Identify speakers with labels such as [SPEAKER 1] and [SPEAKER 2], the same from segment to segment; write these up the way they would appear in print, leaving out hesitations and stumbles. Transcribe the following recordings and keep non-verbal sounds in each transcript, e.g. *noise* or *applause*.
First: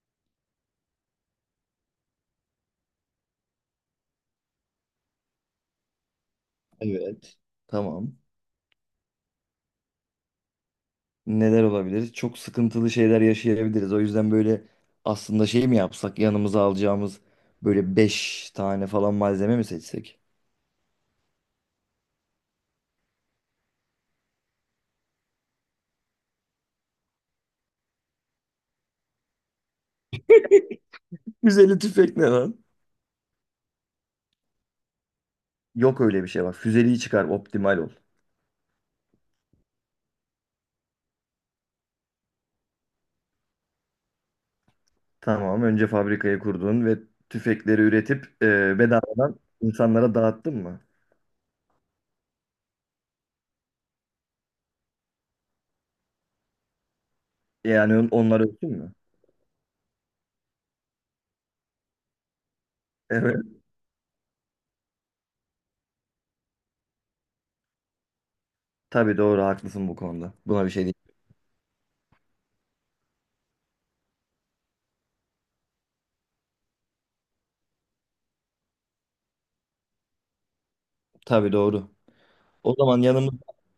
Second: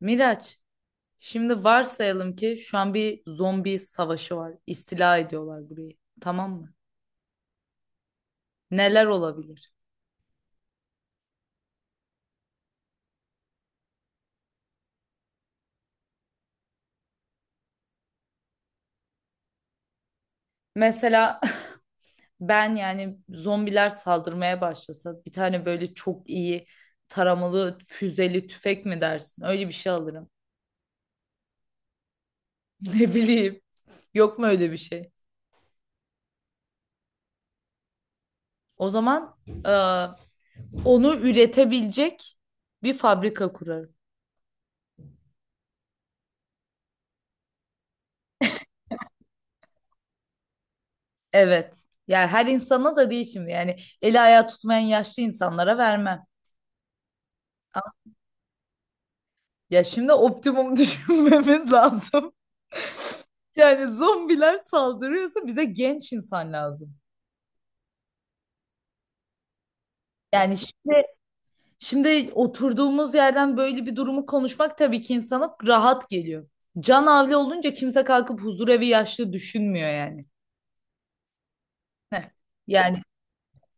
[SPEAKER 1] Miraç, şimdi varsayalım ki şu an bir zombi savaşı var. İstila ediyorlar burayı. Tamam mı?
[SPEAKER 2] Evet. Tamam.
[SPEAKER 1] Neler olabilir?
[SPEAKER 2] Neler olabilir? Çok sıkıntılı şeyler yaşayabiliriz. O yüzden böyle aslında şey mi yapsak? Yanımıza alacağımız böyle 5 tane falan malzeme mi seçsek?
[SPEAKER 1] Mesela *laughs* ben yani zombiler saldırmaya başlasa bir tane böyle çok iyi taramalı füzeli tüfek mi dersin? Öyle bir şey alırım. *laughs*
[SPEAKER 2] Füzeli tüfek ne lan?
[SPEAKER 1] Ne bileyim. Yok mu öyle bir şey?
[SPEAKER 2] Yok öyle bir şey bak. Füzeliği çıkar, optimal ol.
[SPEAKER 1] O zaman e, onu üretebilecek bir fabrika kurarım.
[SPEAKER 2] Tamam. Önce fabrikayı kurdun ve tüfekleri üretip bedavadan insanlara dağıttın mı?
[SPEAKER 1] Evet. Yani her insana da değil şimdi. Yani eli ayağı tutmayan yaşlı insanlara vermem.
[SPEAKER 2] Yani onlar ölsün mü?
[SPEAKER 1] Ya şimdi optimum *laughs* düşünmemiz lazım.
[SPEAKER 2] Evet.
[SPEAKER 1] Yani zombiler saldırıyorsa bize genç insan lazım.
[SPEAKER 2] Tabii doğru haklısın bu konuda.
[SPEAKER 1] Yani
[SPEAKER 2] Buna bir şey değil.
[SPEAKER 1] şimdi oturduğumuz yerden böyle bir durumu konuşmak tabii ki insana rahat geliyor. Can havli olunca kimse kalkıp huzurevi yaşlı düşünmüyor yani.
[SPEAKER 2] Tabii doğru.
[SPEAKER 1] Heh.
[SPEAKER 2] O zaman
[SPEAKER 1] Yani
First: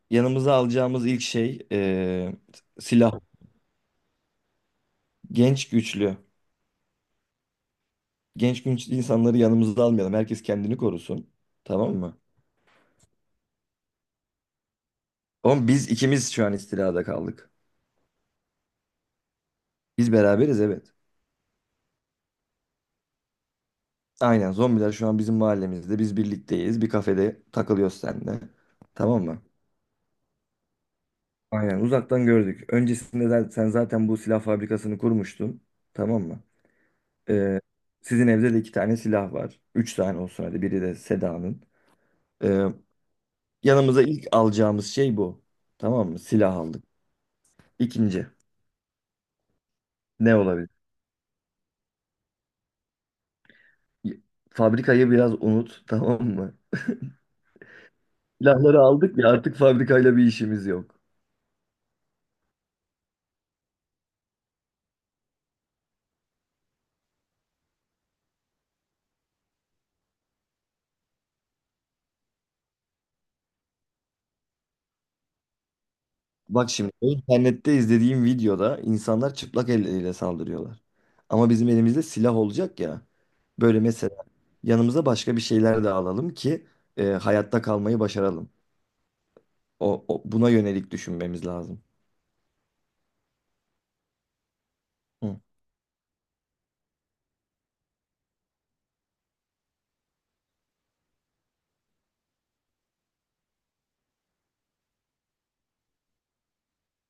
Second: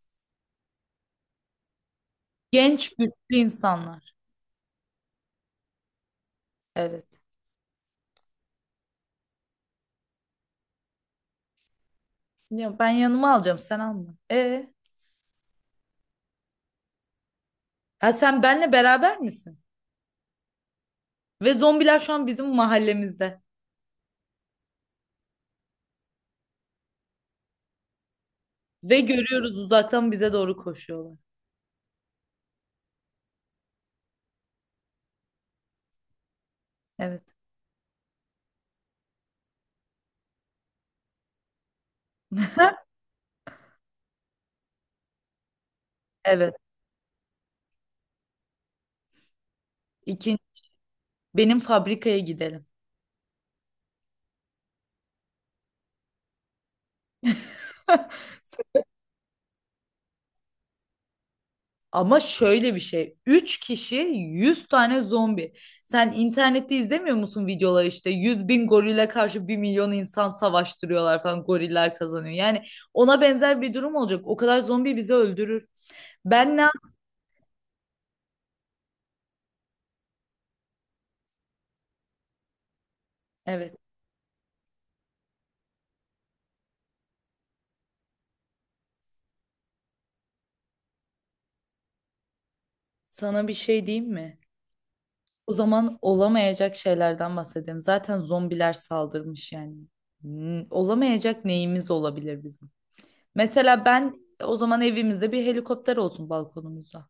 [SPEAKER 2] yanımıza alacağımız ilk şey
[SPEAKER 1] genç
[SPEAKER 2] silah.
[SPEAKER 1] güçlü insanlar.
[SPEAKER 2] Genç güçlü.
[SPEAKER 1] Evet.
[SPEAKER 2] Genç güçlü insanları yanımıza almayalım. Herkes kendini korusun. Tamam mı?
[SPEAKER 1] Ya ben yanıma alacağım sen alma.
[SPEAKER 2] Oğlum biz ikimiz şu an istilada kaldık.
[SPEAKER 1] Ha sen benle beraber misin?
[SPEAKER 2] Biz beraberiz, evet.
[SPEAKER 1] Ve zombiler şu an bizim mahallemizde.
[SPEAKER 2] Aynen, zombiler şu an bizim mahallemizde. Biz birlikteyiz. Bir kafede takılıyoruz seninle.
[SPEAKER 1] Ve
[SPEAKER 2] Tamam mı?
[SPEAKER 1] görüyoruz uzaktan bize doğru koşuyorlar.
[SPEAKER 2] Aynen uzaktan gördük. Öncesinde de sen zaten bu silah fabrikasını kurmuştun. Tamam mı?
[SPEAKER 1] Evet.
[SPEAKER 2] E, sizin evde de iki tane silah var. Üç tane olsun hadi. Biri de Seda'nın. Ee, Yanımıza ilk alacağımız şey bu. Tamam mı? Silah
[SPEAKER 1] Evet.
[SPEAKER 2] aldık. İkinci ne
[SPEAKER 1] İkinci,
[SPEAKER 2] olabilir?
[SPEAKER 1] benim fabrikaya gidelim.
[SPEAKER 2] Y- Fabrikayı biraz unut *laughs* tamam mı? Silahları aldık ya, artık fabrikayla bir işimiz yok.
[SPEAKER 1] Ama şöyle bir şey. 3 kişi 100 tane zombi. Sen internette izlemiyor musun videoları işte 100.000 gorile karşı 1.000.000 insan savaştırıyorlar falan goriller kazanıyor. Yani ona benzer bir durum olacak. O kadar zombi bizi öldürür. Ben ne
[SPEAKER 2] Bak
[SPEAKER 1] yap-
[SPEAKER 2] şimdi, internette izlediğim videoda insanlar çıplak elleriyle saldırıyorlar. Ama bizim elimizde silah olacak ya.
[SPEAKER 1] Evet.
[SPEAKER 2] Böyle mesela yanımıza başka bir şeyler de alalım ki hayatta kalmayı başaralım. Buna yönelik düşünmemiz lazım.
[SPEAKER 1] Sana bir şey diyeyim mi?
[SPEAKER 2] Hı.
[SPEAKER 1] O zaman olamayacak şeylerden bahsedeyim. Zaten zombiler saldırmış yani. Olamayacak neyimiz olabilir bizim? Mesela ben o zaman evimizde bir helikopter olsun balkonumuzda.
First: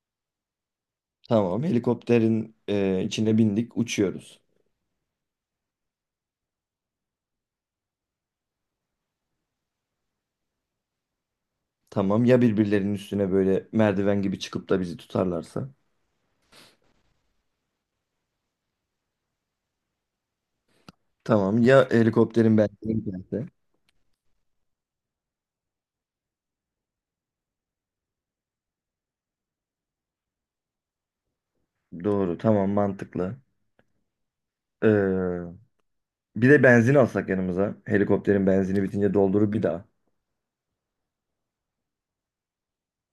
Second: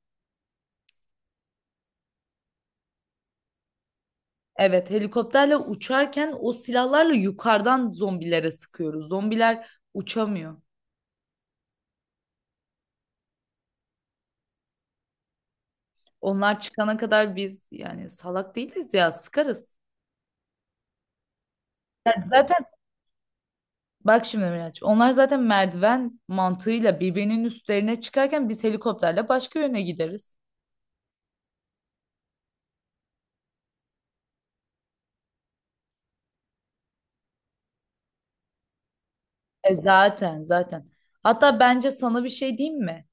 [SPEAKER 2] Tamam, helikopterin içine bindik, uçuyoruz.
[SPEAKER 1] Evet, helikopterle uçarken o silahlarla yukarıdan zombilere sıkıyoruz. Zombiler uçamıyor.
[SPEAKER 2] Tamam ya, birbirlerinin üstüne böyle merdiven gibi çıkıp da bizi tutarlarsa.
[SPEAKER 1] Onlar çıkana kadar biz yani salak değiliz ya sıkarız.
[SPEAKER 2] Tamam ya,
[SPEAKER 1] Yani
[SPEAKER 2] helikopterin
[SPEAKER 1] zaten
[SPEAKER 2] benzini biterse.
[SPEAKER 1] bak şimdi Miraç, onlar zaten merdiven mantığıyla birbirinin üstlerine çıkarken biz helikopterle başka yöne gideriz.
[SPEAKER 2] Doğru, tamam, mantıklı. Ee, bir de benzin alsak yanımıza. Helikopterin benzini bitince doldurup bir
[SPEAKER 1] E
[SPEAKER 2] daha.
[SPEAKER 1] zaten zaten. Hatta bence sana bir şey diyeyim mi?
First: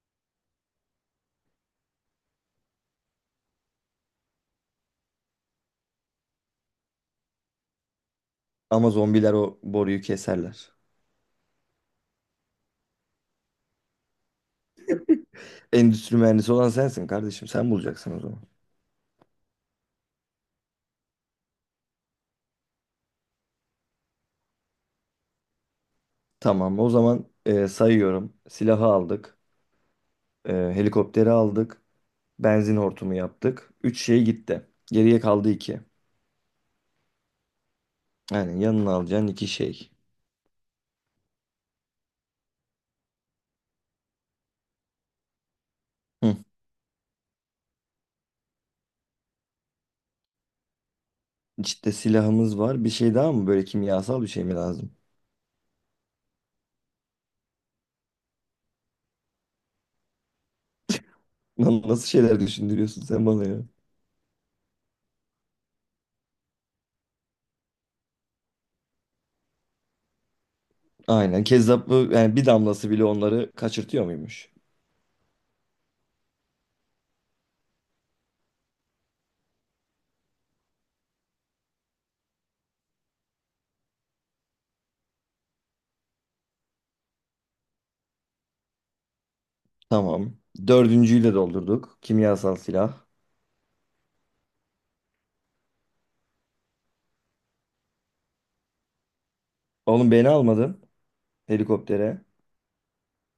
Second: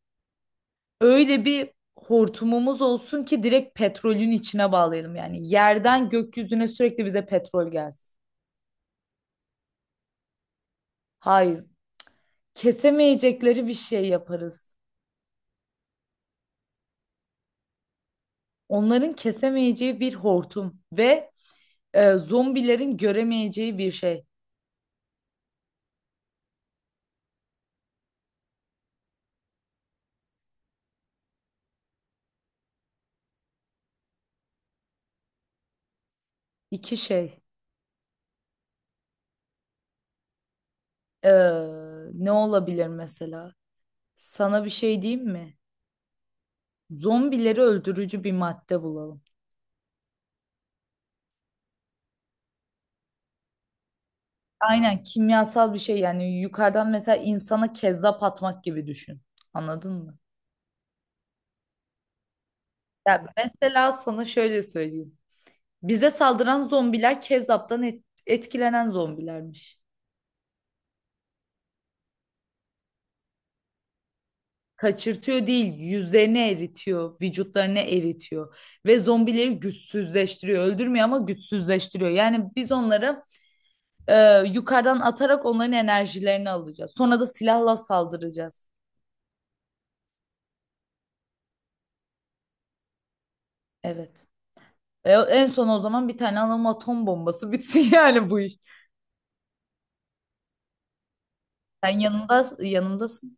[SPEAKER 1] Öyle bir hortumumuz olsun ki direkt petrolün içine bağlayalım. Yani yerden gökyüzüne sürekli bize petrol gelsin.
[SPEAKER 2] Ama zombiler o boruyu keserler.
[SPEAKER 1] Hayır, kesemeyecekleri bir şey yaparız.
[SPEAKER 2] Endüstri mühendisi olan sensin kardeşim. Sen bulacaksın o zaman.
[SPEAKER 1] Onların kesemeyeceği bir hortum ve zombilerin göremeyeceği bir şey.
[SPEAKER 2] Tamam o zaman, sayıyorum. Silahı aldık. Helikopteri aldık. Benzin hortumu yaptık. Üç şey gitti. Geriye kaldı iki.
[SPEAKER 1] İki şey.
[SPEAKER 2] Yani yanına alacağın 2 şey.
[SPEAKER 1] E, ne olabilir mesela? Sana bir şey diyeyim mi?
[SPEAKER 2] Hı.
[SPEAKER 1] Zombileri öldürücü bir madde bulalım.
[SPEAKER 2] İşte silahımız var. Bir şey daha mı? Böyle kimyasal bir şey mi lazım?
[SPEAKER 1] Aynen kimyasal bir şey yani yukarıdan mesela insana kezzap atmak gibi düşün. Anladın mı?
[SPEAKER 2] Lan nasıl şeyler düşündürüyorsun
[SPEAKER 1] Ya
[SPEAKER 2] sen bana ya?
[SPEAKER 1] mesela sana şöyle söyleyeyim. Bize saldıran zombiler Kezzap'tan etkilenen zombilermiş.
[SPEAKER 2] Aynen. Kezzaplı yani, bir damlası bile onları kaçırtıyor muymuş?
[SPEAKER 1] Kaçırtıyor değil, yüzlerini eritiyor, vücutlarını eritiyor ve zombileri güçsüzleştiriyor. Öldürmüyor ama güçsüzleştiriyor. Yani biz onları yukarıdan atarak onların enerjilerini alacağız. Sonra da silahla saldıracağız.
[SPEAKER 2] Tamam. Dördüncüyü de doldurduk. Kimyasal silah.
[SPEAKER 1] Evet. En son o zaman bir tane alalım atom bombası *laughs* bitsin yani bu iş.
[SPEAKER 2] Oğlum, beni almadın
[SPEAKER 1] Sen
[SPEAKER 2] helikoptere.
[SPEAKER 1] yanımda, yanımdasın.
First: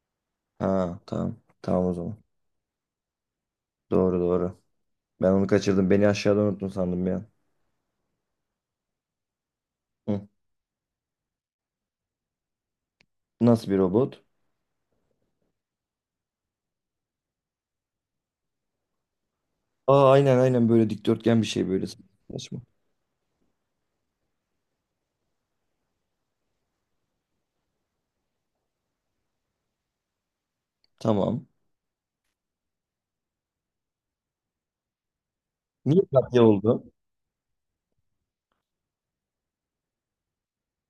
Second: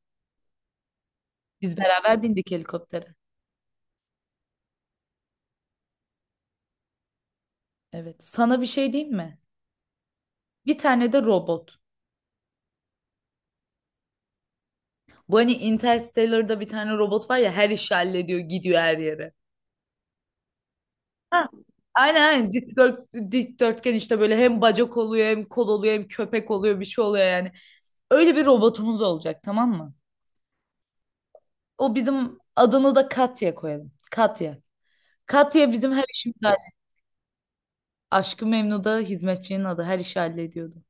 [SPEAKER 2] Ha, tamam.
[SPEAKER 1] Biz
[SPEAKER 2] Tamam o zaman.
[SPEAKER 1] beraber bindik helikoptere.
[SPEAKER 2] Doğru doğru. Ben onu kaçırdım. Beni aşağıda unuttun sandım ya.
[SPEAKER 1] Evet. Sana bir şey diyeyim mi?
[SPEAKER 2] Hı.
[SPEAKER 1] Bir tane de robot.
[SPEAKER 2] Nasıl bir robot?
[SPEAKER 1] Bu hani Interstellar'da bir tane robot var ya her işi hallediyor gidiyor her yere.
[SPEAKER 2] Aa, aynen aynen, böyle dikdörtgen
[SPEAKER 1] Ha,
[SPEAKER 2] bir şey böyle
[SPEAKER 1] aynen aynen
[SPEAKER 2] saçma.
[SPEAKER 1] Dikdörtgen işte böyle hem bacak oluyor hem kol oluyor hem köpek oluyor bir şey oluyor yani. Öyle bir robotumuz olacak tamam mı?
[SPEAKER 2] Tamam.
[SPEAKER 1] O bizim adını da Katya koyalım. Katya. Katya bizim
[SPEAKER 2] Niye
[SPEAKER 1] her işimizi
[SPEAKER 2] Katya
[SPEAKER 1] hallediyor.
[SPEAKER 2] oldu?
[SPEAKER 1] Aşkı Memnu'da hizmetçinin adı her işi hallediyordu.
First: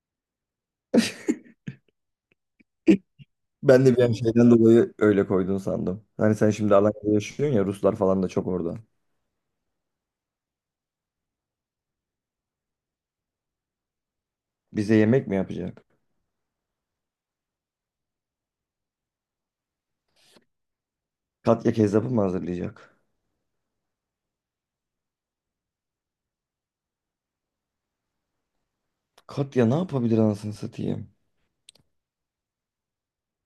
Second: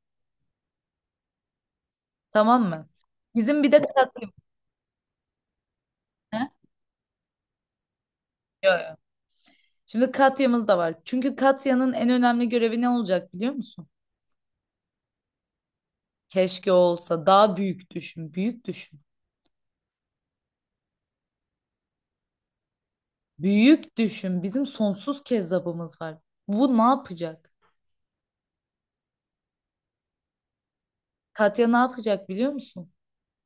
[SPEAKER 1] Tamam mı? Bizim bir de
[SPEAKER 2] Ben de bir an
[SPEAKER 1] Katya.
[SPEAKER 2] şeyden dolayı öyle koydun sandım. Hani
[SPEAKER 1] He?
[SPEAKER 2] sen şimdi Alanya'da yaşıyorsun ya, Ruslar falan da çok
[SPEAKER 1] Yo,
[SPEAKER 2] orada.
[SPEAKER 1] yo. Şimdi Katya'mız da var. Çünkü Katya'nın en önemli görevi ne olacak biliyor musun?
[SPEAKER 2] Bize yemek mi yapacak?
[SPEAKER 1] Keşke olsa daha büyük düşün, büyük düşün.
[SPEAKER 2] Katya kezzapı mı hazırlayacak?
[SPEAKER 1] Büyük düşün. Bizim sonsuz kezzabımız var. Bu ne yapacak?
[SPEAKER 2] Katya ne yapabilir anasını satayım?
[SPEAKER 1] Katya ne yapacak biliyor musun?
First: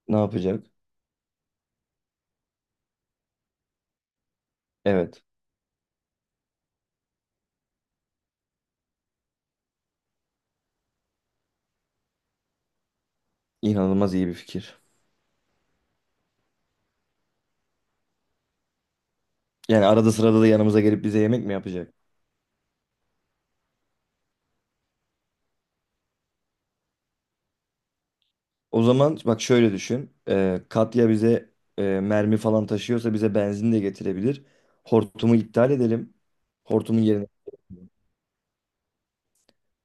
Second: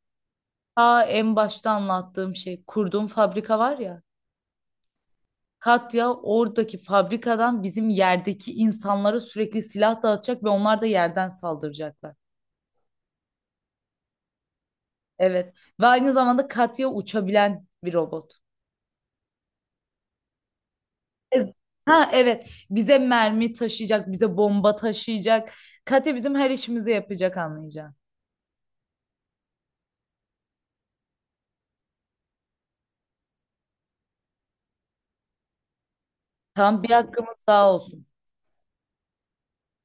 [SPEAKER 2] Ne yapacak?
[SPEAKER 1] Ta en başta anlattığım şey kurduğum fabrika var ya.
[SPEAKER 2] Evet.
[SPEAKER 1] Katya oradaki fabrikadan bizim yerdeki insanlara sürekli silah dağıtacak ve onlar da yerden saldıracaklar.
[SPEAKER 2] İnanılmaz iyi bir fikir.
[SPEAKER 1] Evet. Ve aynı zamanda Katya uçabilen bir robot.
[SPEAKER 2] Yani arada sırada da yanımıza gelip bize yemek
[SPEAKER 1] Ez-
[SPEAKER 2] mi yapacak?
[SPEAKER 1] Ha evet. Bize mermi taşıyacak, bize bomba taşıyacak. Katya bizim her işimizi yapacak anlayacağın.
[SPEAKER 2] O zaman bak şöyle düşün. Katya bize mermi falan taşıyorsa bize benzin de getirebilir. Hortumu iptal edelim.
[SPEAKER 1] Tam bir
[SPEAKER 2] Hortumun yerine
[SPEAKER 1] hakkımız sağ olsun.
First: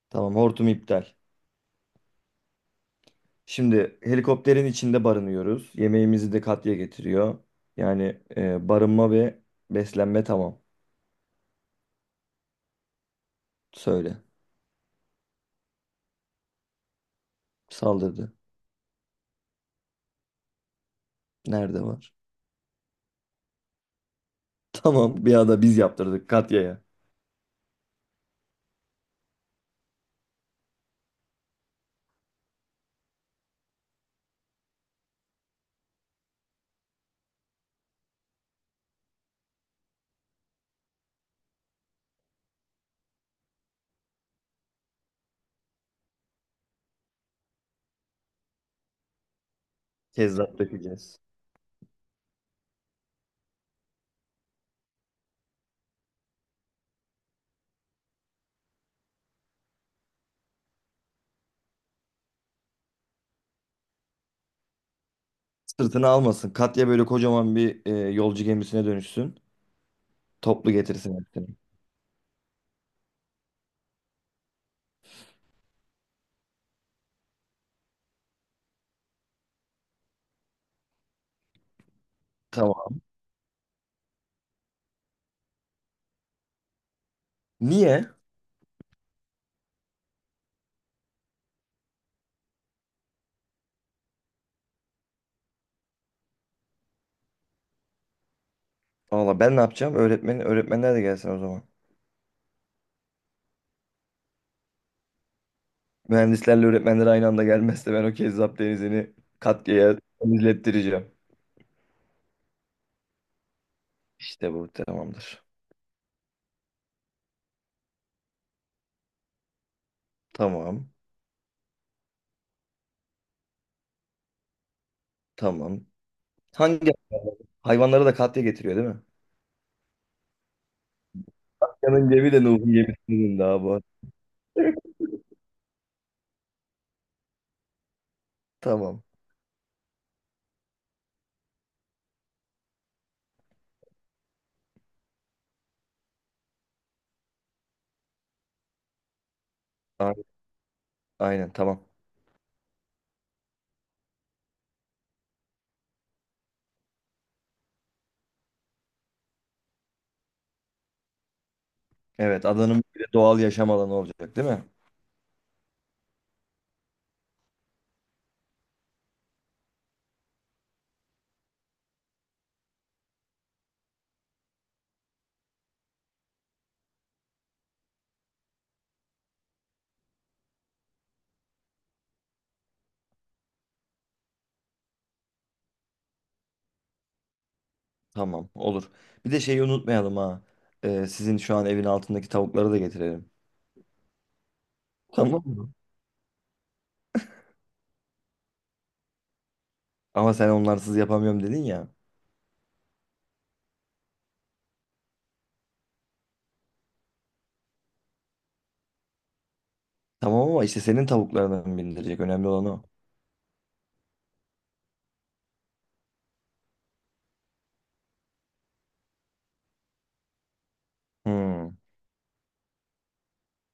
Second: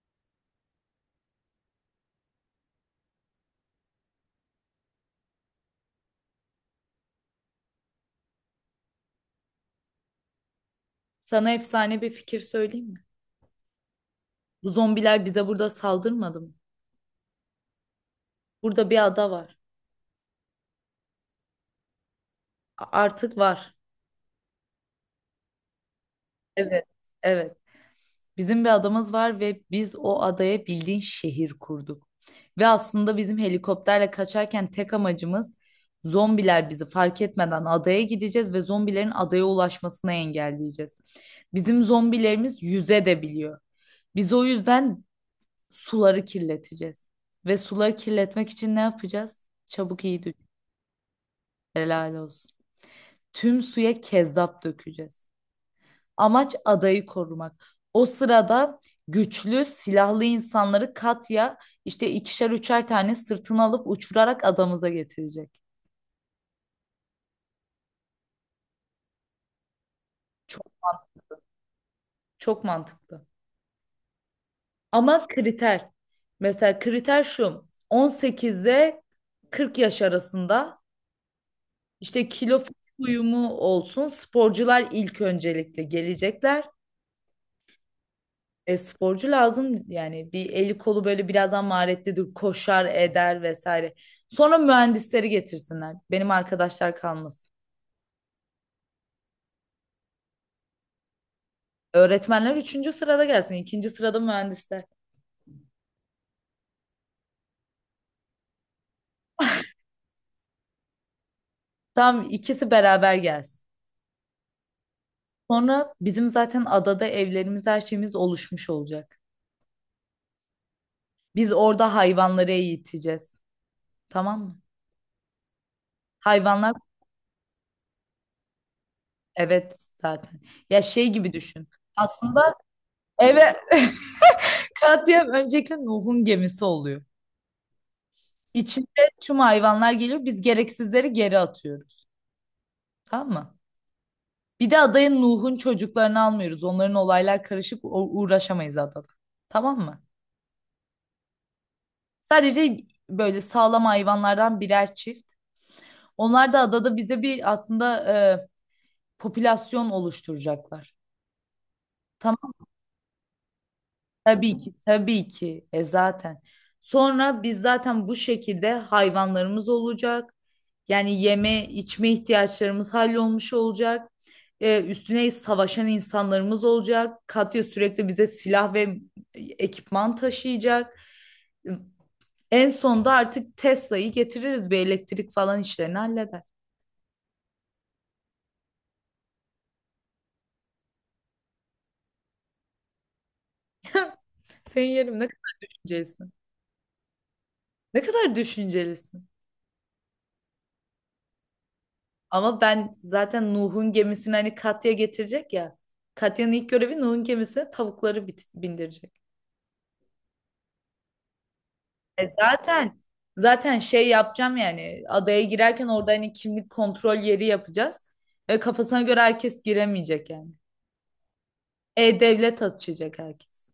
[SPEAKER 2] Tamam, hortum iptal. Şimdi helikopterin içinde barınıyoruz. Yemeğimizi de Katya getiriyor. Yani barınma ve beslenme tamam.
[SPEAKER 1] Sana efsane bir fikir söyleyeyim mi?
[SPEAKER 2] Söyle.
[SPEAKER 1] Bu zombiler bize burada saldırmadı mı?
[SPEAKER 2] Saldırdı.
[SPEAKER 1] Burada bir ada var.
[SPEAKER 2] Nerede var?
[SPEAKER 1] Artık var.
[SPEAKER 2] *laughs* Tamam, bir anda biz yaptırdık Katya'ya.
[SPEAKER 1] Evet, evet. Bizim bir adamız var ve biz o adaya bildiğin şehir kurduk. Ve aslında bizim helikopterle kaçarken tek amacımız zombiler bizi fark etmeden adaya gideceğiz ve zombilerin adaya ulaşmasını engelleyeceğiz. Bizim zombilerimiz yüze de biliyor. Biz o yüzden suları kirleteceğiz. Ve suları kirletmek için ne yapacağız? Çabuk iyi düşün.
[SPEAKER 2] Kezzap dökeceğiz.
[SPEAKER 1] Helal olsun. Tüm suya kezzap dökeceğiz. Amaç adayı korumak. O sırada güçlü silahlı insanları Katya işte ikişer üçer tane sırtına alıp uçurarak adamıza getirecek.
[SPEAKER 2] Sırtını almasın. Katya böyle kocaman bir yolcu gemisine dönüşsün.
[SPEAKER 1] Çok,
[SPEAKER 2] Toplu getirsin hepsini.
[SPEAKER 1] çok mantıklı. Ama kriter. Mesela kriter şu. 18'de 40 yaş arasında İşte kilo
[SPEAKER 2] Tamam.
[SPEAKER 1] uyumu olsun. Sporcular ilk öncelikle gelecekler.
[SPEAKER 2] Niye?
[SPEAKER 1] Sporcu lazım yani bir eli kolu böyle birazdan maharetlidir, koşar eder vesaire. Sonra mühendisleri getirsinler. Benim arkadaşlar kalmasın.
[SPEAKER 2] Valla ben ne yapacağım? Öğretmen, öğretmenler de gelsin o zaman.
[SPEAKER 1] Öğretmenler üçüncü sırada gelsin. İkinci sırada mühendisler.
[SPEAKER 2] Mühendislerle öğretmenler aynı anda gelmezse ben o kezzap denizini Katya'ya izlettireceğim.
[SPEAKER 1] Tam ikisi beraber gelsin.
[SPEAKER 2] İşte bu tamamdır.
[SPEAKER 1] Sonra bizim zaten adada evlerimiz her şeyimiz oluşmuş olacak.
[SPEAKER 2] Tamam.
[SPEAKER 1] Biz orada hayvanları eğiteceğiz. Tamam mı?
[SPEAKER 2] Tamam.
[SPEAKER 1] Hayvanlar
[SPEAKER 2] Hangi hayvanları da Katya getiriyor değil mi?
[SPEAKER 1] evet zaten. Ya şey gibi düşün.
[SPEAKER 2] Katya'nın cebi
[SPEAKER 1] Aslında
[SPEAKER 2] de Nuh'un gemisinin
[SPEAKER 1] eve
[SPEAKER 2] daha bu.
[SPEAKER 1] *laughs*
[SPEAKER 2] *laughs*
[SPEAKER 1] Katya öncelikle Nuh'un gemisi oluyor.
[SPEAKER 2] Tamam.
[SPEAKER 1] İçinde tüm hayvanlar geliyor. Biz gereksizleri geri atıyoruz. Tamam mı? Bir de adaya Nuh'un çocuklarını almıyoruz. Onların olaylar karışık uğraşamayız adada. Tamam mı?
[SPEAKER 2] A- Aynen, tamam.
[SPEAKER 1] Sadece böyle sağlam hayvanlardan birer çift. Onlar da adada bize bir aslında e, popülasyon oluşturacaklar.
[SPEAKER 2] Evet,
[SPEAKER 1] Tamam.
[SPEAKER 2] adanın bir de doğal yaşam alanı olacak değil
[SPEAKER 1] Tabii
[SPEAKER 2] mi?
[SPEAKER 1] ki, tabii ki. E zaten. Sonra biz zaten bu şekilde hayvanlarımız olacak. Yani yeme, içme ihtiyaçlarımız hallolmuş olacak. Üstüne savaşan insanlarımız olacak. Katya sürekli bize silah ve ekipman taşıyacak. En sonunda artık Tesla'yı getiririz. Bir elektrik falan işlerini halleder.
[SPEAKER 2] Tamam, olur. Bir de şeyi unutmayalım ha. Sizin şu an evin altındaki tavukları da getirelim.
[SPEAKER 1] *laughs* Senin yerim ne
[SPEAKER 2] Tamam.
[SPEAKER 1] kadar düşüncelisin. Ne kadar düşüncelisin.
[SPEAKER 2] Ama sen onlarsız yapamıyorum dedin ya.
[SPEAKER 1] Ama ben zaten Nuh'un gemisini hani Katya getirecek ya. Katya'nın ilk görevi Nuh'un gemisine tavukları bindirecek.
[SPEAKER 2] Tamam ama işte senin tavuklarını bindirecek.
[SPEAKER 1] E
[SPEAKER 2] Önemli olan o.
[SPEAKER 1] zaten zaten şey yapacağım yani adaya girerken orada hani kimlik kontrol yeri yapacağız. E kafasına göre herkes giremeyecek yani.
[SPEAKER 2] Hmm.
[SPEAKER 1] E-devlet açacak herkes.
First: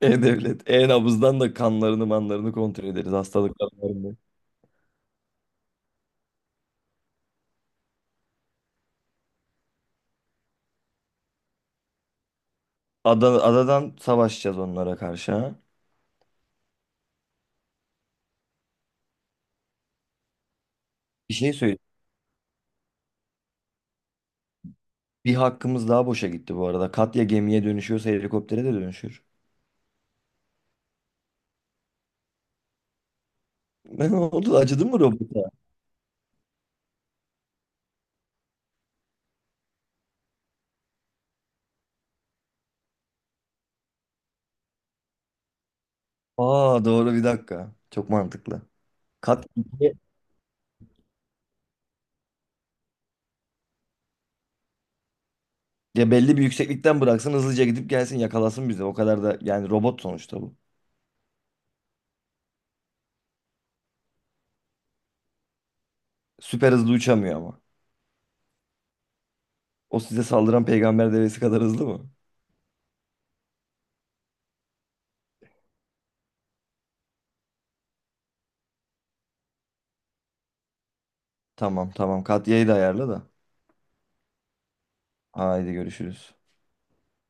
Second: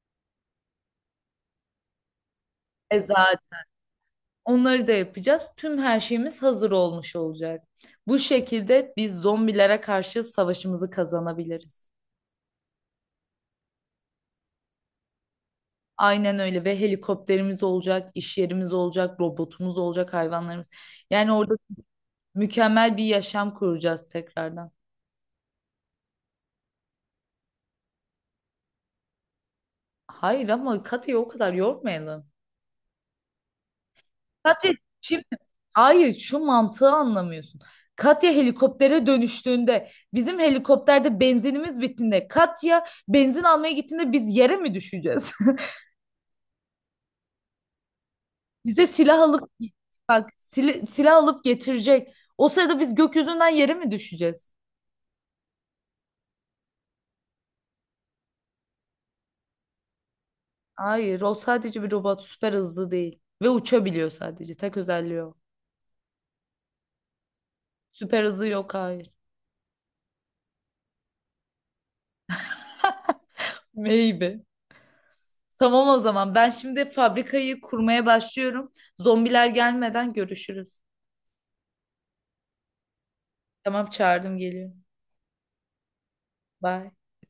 [SPEAKER 2] E-Devlet. E-Nabız'dan da kanlarını manlarını kontrol
[SPEAKER 1] E
[SPEAKER 2] ederiz.
[SPEAKER 1] zaten
[SPEAKER 2] Hastalıklarını.
[SPEAKER 1] onları da yapacağız. Tüm her şeyimiz hazır olmuş olacak. Bu şekilde biz zombilere karşı savaşımızı kazanabiliriz.
[SPEAKER 2] Adadan savaşacağız onlara karşı, ha.
[SPEAKER 1] Aynen öyle ve helikopterimiz olacak, iş yerimiz olacak, robotumuz olacak, hayvanlarımız. Yani
[SPEAKER 2] Bir şey
[SPEAKER 1] orada
[SPEAKER 2] söyleyeyim.
[SPEAKER 1] mükemmel bir yaşam kuracağız tekrardan.
[SPEAKER 2] Bir hakkımız daha boşa gitti bu arada. Katya gemiye dönüşüyorsa helikoptere de dönüşür. *laughs*
[SPEAKER 1] Hayır ama Katya'yı o kadar yormayalım.
[SPEAKER 2] Ne oldu?
[SPEAKER 1] Katya
[SPEAKER 2] Acıdı mı
[SPEAKER 1] şimdi
[SPEAKER 2] robota?
[SPEAKER 1] hayır şu mantığı anlamıyorsun. Katya helikoptere dönüştüğünde bizim helikopterde benzinimiz bittiğinde Katya benzin almaya gittiğinde biz yere mi düşeceğiz?
[SPEAKER 2] Aa doğru, bir dakika. Çok mantıklı.
[SPEAKER 1] *laughs* Bize silah
[SPEAKER 2] Kat
[SPEAKER 1] alıp bak silah alıp getirecek. O sırada biz gökyüzünden yere mi düşeceğiz?
[SPEAKER 2] ya belli bir yükseklikten bıraksın, hızlıca gidip gelsin, yakalasın bizi. O kadar da yani, robot sonuçta bu.
[SPEAKER 1] Hayır, o sadece bir robot. Süper hızlı değil. Ve uçabiliyor sadece. Tek özelliği o.
[SPEAKER 2] Süper hızlı uçamıyor ama.
[SPEAKER 1] Süper hızı yok, hayır.
[SPEAKER 2] O size saldıran peygamber devesi kadar hızlı mı?
[SPEAKER 1] Maybe. Tamam o zaman. Ben şimdi fabrikayı kurmaya başlıyorum. Zombiler gelmeden görüşürüz.
[SPEAKER 2] Tamam tamam. Katya'yı da ayarla da.
[SPEAKER 1] Tamam, çağırdım geliyor.
[SPEAKER 2] Haydi görüşürüz.
[SPEAKER 1] Bye.